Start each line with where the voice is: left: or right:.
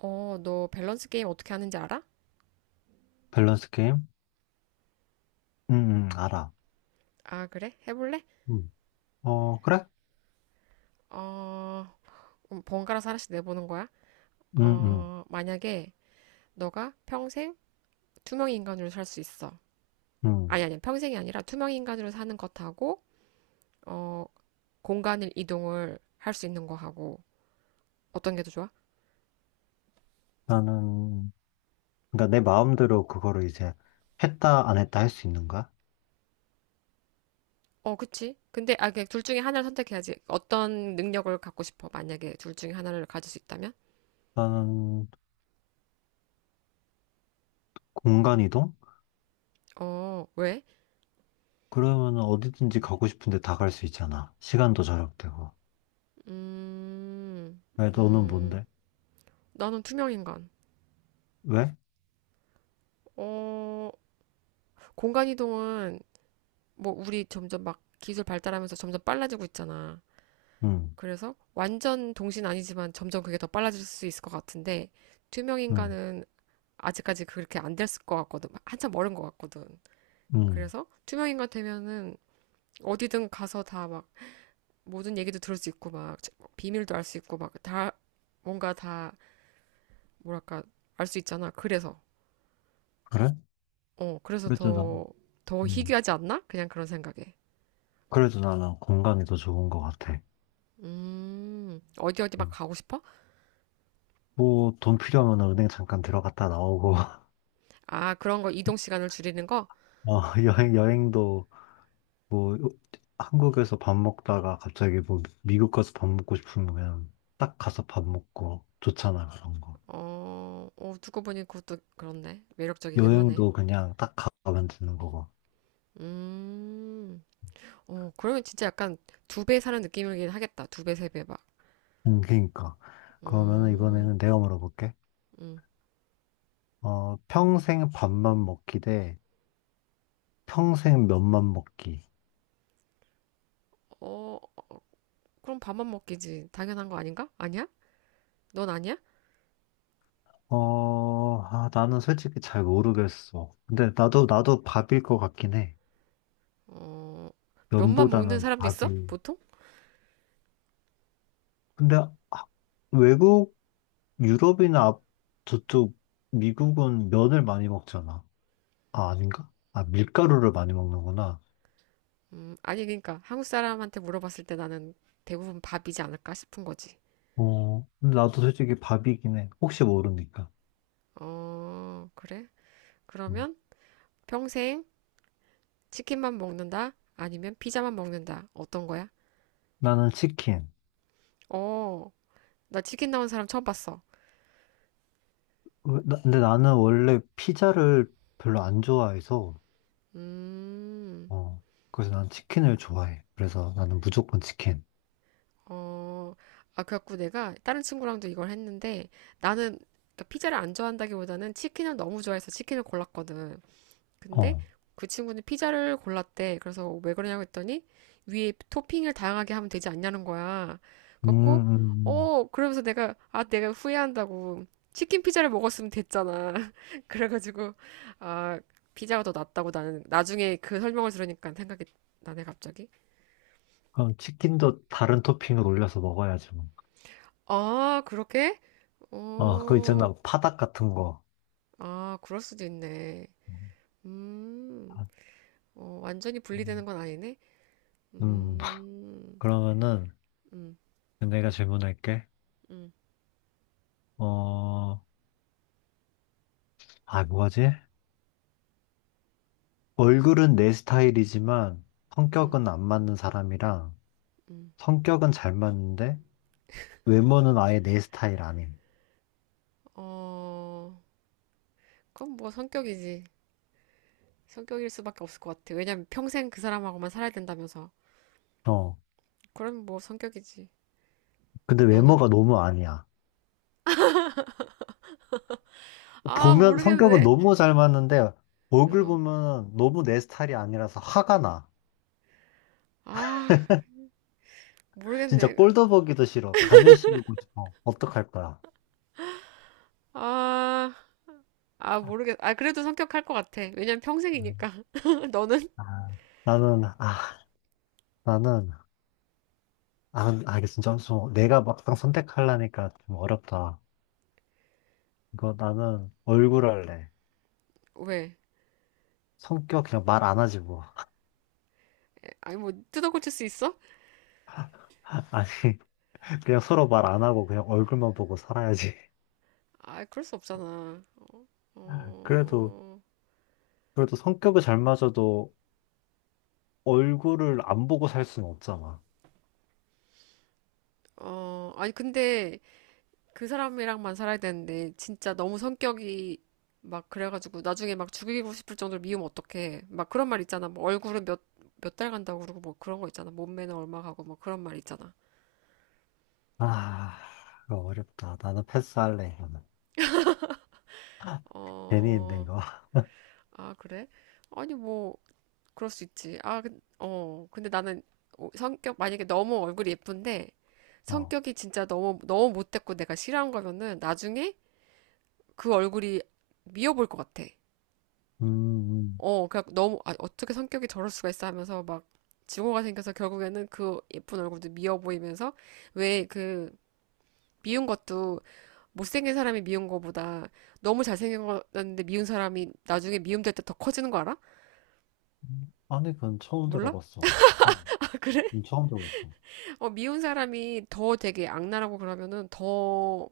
right: 어, 너 밸런스 게임 어떻게 하는지 알아?
left: 밸런스 게임? 응, 응, 알아.
right: 아, 그래? 해볼래?
left: 응. 어, 그래?
right: 어, 그럼 번갈아서 하나씩 내보는 거야?
left: 응, 응,
right: 만약에 너가 평생 투명 인간으로 살 수 있어.
left: 응.
right: 아니, 아니, 평생이 아니라 투명 인간으로 사는 것하고, 어, 공간을 이동을 할 수 있는 거하고, 어떤 게 더 좋아?
left: 나는, 그러니까 내 마음대로 그거를 이제 했다, 안 했다 할 수 있는 거야?
right: 어, 그치? 근데, 그둘 중에 하나를 선택해야지. 어떤 능력을 갖고 싶어? 만약에 둘 중에 하나를 가질 수 있다면?
left: 나는 공간 이동?
right: 어, 왜?
left: 그러면 어디든지 가고 싶은데 다 갈 수 있잖아. 시간도 절약되고.
right: 음,
left: 왜, 너는
right: 음,
left: 뭔데?
right: 나는 투명 인간.
left: 왜?
right: 어, 공간 이동은 뭐 우리 점점 막 기술 발달하면서 점점 빨라지고 있잖아.
left: 응,
right: 그래서 완전 동신 아니지만 점점 그게 더 빨라질 수 있을 것 같은데 투명
left: 응,
right: 인간은 아직까지 그렇게 안 됐을 것 같거든. 한참 멀은 것 같거든.
left: 응.
right: 그래서 투명 인간 되면은 어디든 가서 다 막 모든 얘기도 들을 수 있고 막 비밀도 알 수 있고 막 다 뭔가 다 뭐랄까 알 수 있잖아. 그래서
left: 그래?
right: 어 그래서
left: 그래도 나,
right: 더
left: 응.
right: 희귀하지 않나? 그냥 그런 생각에.
left: 그래도 나는 공간이 더 좋은 것 같아.
right: 어디 어디 막
left: 음.
right: 가고 싶어?
left: 뭐, 돈 필요하면 은행 잠깐 들어갔다 나오고,
right: 아, 그런 거 이동 시간을 줄이는 거?
left: 어, 여행도 뭐 한국에서 밥 먹다가 갑자기 뭐 미국 가서 밥 먹고 싶으면 딱 가서 밥 먹고 좋잖아 그런 거.
right: 어, 어, 고 보니 그것도 그렇네. 매력적이긴 하네.
left: 여행도 그냥 딱 가면 되는 거고.
right: 음, 그러면 진짜 약간 두배 사는 느낌이긴 하겠다. 두 배, 세 배 막.
left: 그러니까 그러면은
right: 음,
left: 이번에는 내가 물어볼게.
right: 음.
left: 어, 평생 밥만 먹기 대 평생 면만 먹기.
right: 어, 그럼 밥만 먹기지. 당연한 거 아닌가? 아니야? 넌 아니야?
left: 어, 아, 나는 솔직히 잘 모르겠어. 근데 나도 밥일 것 같긴 해.
right: 어, 면만 먹는
left: 면보다는
right: 사람도 있어?
left: 밥이.
right: 보통?
left: 근데 아, 외국 유럽이나 저쪽 미국은 면을 많이 먹잖아. 아, 아닌가? 아, 밀가루를 많이 먹는구나.
right: 아니, 그러니까 한국 사람한테 물어봤을 때 나는 대부분 밥이지 않을까 싶은 거지.
left: 어, 근데 나도 솔직히 밥이긴 해. 혹시 모르니까.
right: 어, 그래?
left: 음.
right: 그러면 평생 치킨만 먹는다? 아니면 피자만 먹는다? 어떤 거야?
left: 나는 치킨.
right: 어, 나 치킨 나온 사람 처음 봤어.
left: 근데 나는 원래 피자를 별로 안 좋아해서,
right: 음,
left: 어, 그래서 난 치킨을 좋아해. 그래서 나는 무조건 치킨.
right: 어, 아, 그래갖고 내가 다른 친구랑도 이걸 했는데 나는 그러니까 피자를 안 좋아한다기보다는 치킨을 너무 좋아해서 치킨을 골랐거든. 근데
left: 어,
right: 그 친구는 피자를 골랐대. 그래서 왜 그러냐고 했더니 위에 토핑을 다양하게 하면 되지 않냐는 거야.
left: 음,
right: 갖고
left: 음, 음.
right: 그러면서 내가 후회한다고 치킨 피자를 먹었으면 됐잖아. 그래가지고 아 피자가 더 낫다고 나는 나중에 그 설명을 들으니까 생각이 나네 갑자기.
left: 그럼 치킨도 다른 토핑을 올려서 먹어야지 뭐.
right: 아, 그렇게?
left: 어, 그거
right: 어
left: 있잖아. 파닭 같은 거.
right: 아, 그럴 수도 있네.
left: 음,
right: 음
left: 아,
right: 완전히 분리되는
left: 음.
right: 건 아니네.
left: 음.
right: 음,
left: 그러면은
right: 음,
left: 내가 질문할게.
right: 음,
left: 어, 아, 뭐하지? 얼굴은 내 스타일이지만
right: 음,
left: 성격은 안 맞는 사람이랑
right: 음.
left: 성격은 잘 맞는데 외모는 아예 내 스타일 아님.
right: 어, 그건 뭐 성격이지. 성격일 수밖에 없을 것 같아. 왜냐면 평생 그 사람하고만 살아야 된다면서.
left: 어,
right: 그럼 뭐 성격이지.
left: 근데
right: 너는?
left: 외모가 너무 아니야.
right: 아,
left: 보면 성격은
right: 모르겠네.
left: 너무 잘 맞는데 얼굴
right: 어,
left: 보면 너무 내 스타일이 아니라서 화가 나.
right: 아,
left: 진짜
right: 모르겠네.
left: 꼴도 보기도 싫어. 가면 씌우고 싶어. 어떡할 거야?
right: 아, 아, 모르겠. 아, 그래도 성격할 것 같아. 왜냐면 평생이니까. 너는?
left: 아, 나는, 나는 아, 이게 진짜 엄청, 내가 막상 선택하려니까 좀 어렵다. 이거 나는 얼굴 할래.
right: 왜?
left: 성격 그냥 말 안 하지 뭐.
right: 아니, 뭐, 뜯어 고칠 수 있어?
left: 아니, 그냥 서로 말 안 하고 그냥 얼굴만 보고 살아야지.
right: 아, 그럴 수 없잖아.
left: 그래도,
right: 어,
left: 그래도 성격이 잘 맞아도 얼굴을 안 보고 살 수는 없잖아.
right: 어, 아니, 근데 그 사람이랑만 살아야 되는데 진짜 너무 성격이 막 그래가지고 나중에 막 죽이고 싶을 정도로 미우면 어떡해. 막 그런 말 있잖아. 뭐 얼굴은 몇 달 간다고 그러고 뭐 그런 거 있잖아. 몸매는 얼마 가고 뭐 그런 말 있잖아.
left: 아, 이거 어렵다. 나는 패스할래, 이거는. 괜히 했네,
right: 어,
left: 이거.
right: 아, 그래? 아니 뭐 그럴 수 있지. 아, 근데 나는 성격 만약에 너무 얼굴이 예쁜데
left: 어.
right: 성격이 진짜 너무 너무 못됐고 내가 싫어한 거면은 나중에 그 얼굴이 미워 보일 것 같아.
left: 음,
right: 어, 그냥 너무, 어떻게 성격이 저럴 수가 있어 하면서 막 증오가 생겨서 결국에는 그 예쁜 얼굴도 미워 보이면서 왜 그 미운 것도 못생긴 사람이 미운 거보다 너무 잘생겼는데 미운 사람이 나중에 미움될 때 더 커지는 거 알아?
left: 아니, 그건 처음
right: 몰라?
left: 들어봤어. 어,
right: 아, 그래?
left: 처음 들어봤어.
right: 어, 미운 사람이 더 되게 악랄하고 그러면은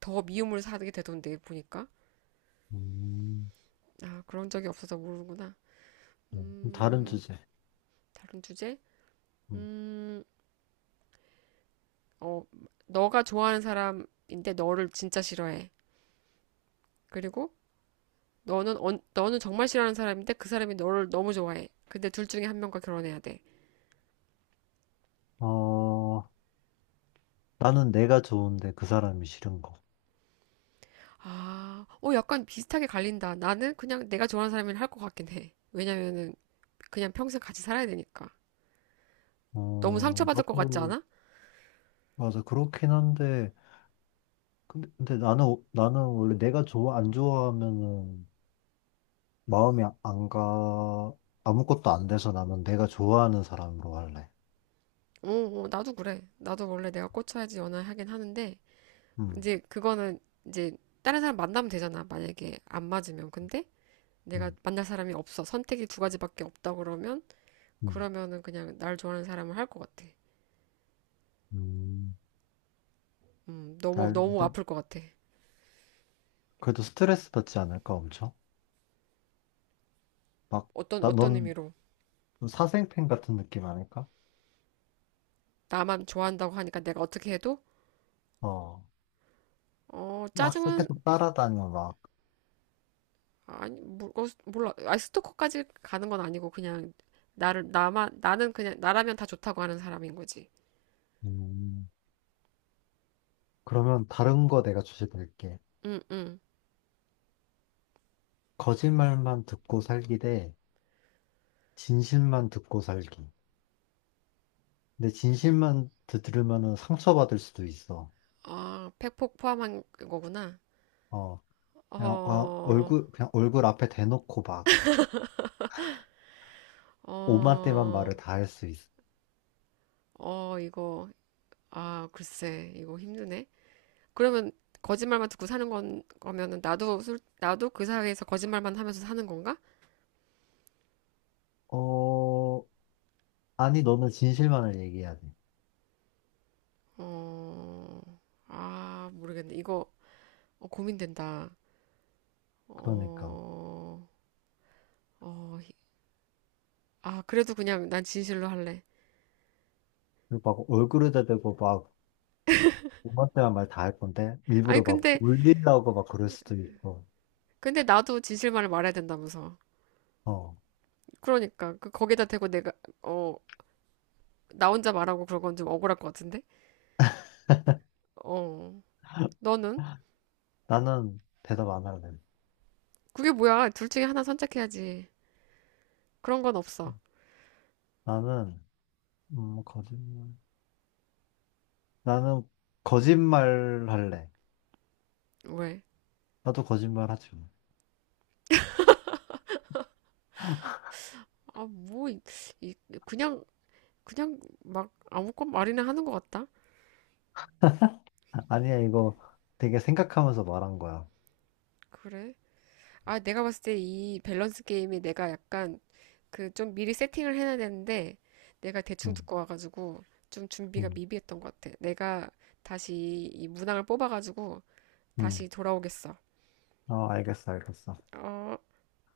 right: 더 미움을 사게 되던데, 보니까.
left: 음,
right: 아, 그런 적이 없어서 모르는구나.
left: 다른
right: 음,
left: 주제.
right: 다른 주제?
left: 음.
right: 음, 어, 너가 좋아하는 사람인데 너를 진짜 싫어해. 그리고 너는 정말 싫어하는 사람인데 그 사람이 너를 너무 좋아해. 근데 둘 중에 한 명과 결혼해야 돼.
left: 어, 나는 내가 좋은데 그 사람이 싫은 거.
right: 아, 약간 비슷하게 갈린다. 나는 그냥 내가 좋아하는 사람이랑 할 것 같긴 해. 왜냐면은 그냥 평생 같이 살아야 되니까. 너무
left: 어,
right: 상처받을 것 같지
left: 나도,
right: 않아?
left: 맞아. 그렇긴 한데, 근데 나는 원래 내가 안 좋아하면은 마음이 안 가, 아무것도 안 돼서 나는 내가 좋아하는 사람으로 할래.
right: 어, 어, 나도 그래. 나도 원래 내가 꽂혀야지 연애하긴 하는데
left: 음,
right: 이제 그거는 이제 다른 사람 만나면 되잖아. 만약에 안 맞으면. 근데 내가
left: 음,
right: 만날 사람이 없어. 선택이 두 가지밖에 없다
left: 음,
right: 그러면은 그냥 날 좋아하는 사람을 할 것 같아.
left: 음.
right: 너무
left: 날,
right: 너무
left: 근데,
right: 아플 것 같아.
left: 그래도 스트레스 받지 않을까, 엄청? 막,
right: 어떤
left: 나,
right: 어떤
left: 넌
right: 의미로
left: 사생팬 같은 느낌 아닐까?
right: 나만 좋아한다고 하니까 내가 어떻게 해도
left: 어, 막
right: 짜증은
left: 계속 따라다녀, 막.
right: 아니 몰라. 아 스토커까지 가는 건 아니고 그냥 나를 나만 나는 그냥 나라면 다 좋다고 하는 사람인 거지.
left: 음, 그러면 다른 거 내가 주제 드릴게.
right: 응, 응.
left: 거짓말만 듣고 살기 대 진실만 듣고 살기. 근데 진실만 들으면은 상처받을 수도 있어.
right: 아, 팩폭 포함한 거구나.
left: 어,
right: 어,
left: 그냥 얼굴 앞에 대놓고 막 오만때만
right: 어,
left: 말을 다 할 수 있어.
right: 어, 이거 아, 글쎄, 이거 힘드네. 그러면 거짓말만 듣고 사는 건 거면은 나도 그 사회에서 거짓말만 하면서 사는 건가?
left: 어, 아니, 너는 진실만을 얘기해야 돼.
right: 어, 아, 모르겠네. 이거 고민된다.
left: 그러니까.
right: 어, 어, 아, 그래도 그냥 난 진실로 할래.
left: 그리고 막 얼굴에다 대고 막 오만때만 말 다 할 건데,
right: 아니,
left: 일부러 막 울리려고 막 그럴 수도 있고.
right: 근데 나도 진실만을 말해야 된다면서.
left: 어,
right: 그러니까, 거기다 대고 내가, 어, 나 혼자 말하고 그런 건 좀 억울할 것 같은데? 어, 너는?
left: 나는 대답 안 할래.
right: 그게 뭐야? 둘 중에 하나 선택해야지. 그런 건 없어.
left: 나는, 거짓말. 나는 거짓말 할래.
right: 왜?
left: 나도 거짓말 하지. 뭐.
right: 아, 뭐, 이- 그냥, 그냥 막 아무것 말이나 하는 것 같다.
left: 아니야, 이거 되게 생각하면서 말한 거야.
right: 그래. 아, 내가 봤을 때 이 밸런스 게임에 내가 약간 그 좀 미리 세팅을 해놔야 되는데 내가 대충
left: 응,
right: 듣고 와가지고 좀 준비가
left: 응,
right: 미비했던 것 같아. 내가 다시 이 문항을 뽑아가지고
left: 응.
right: 다시 돌아오겠어.
left: 어, 알겠어, 알겠어.
right: 어.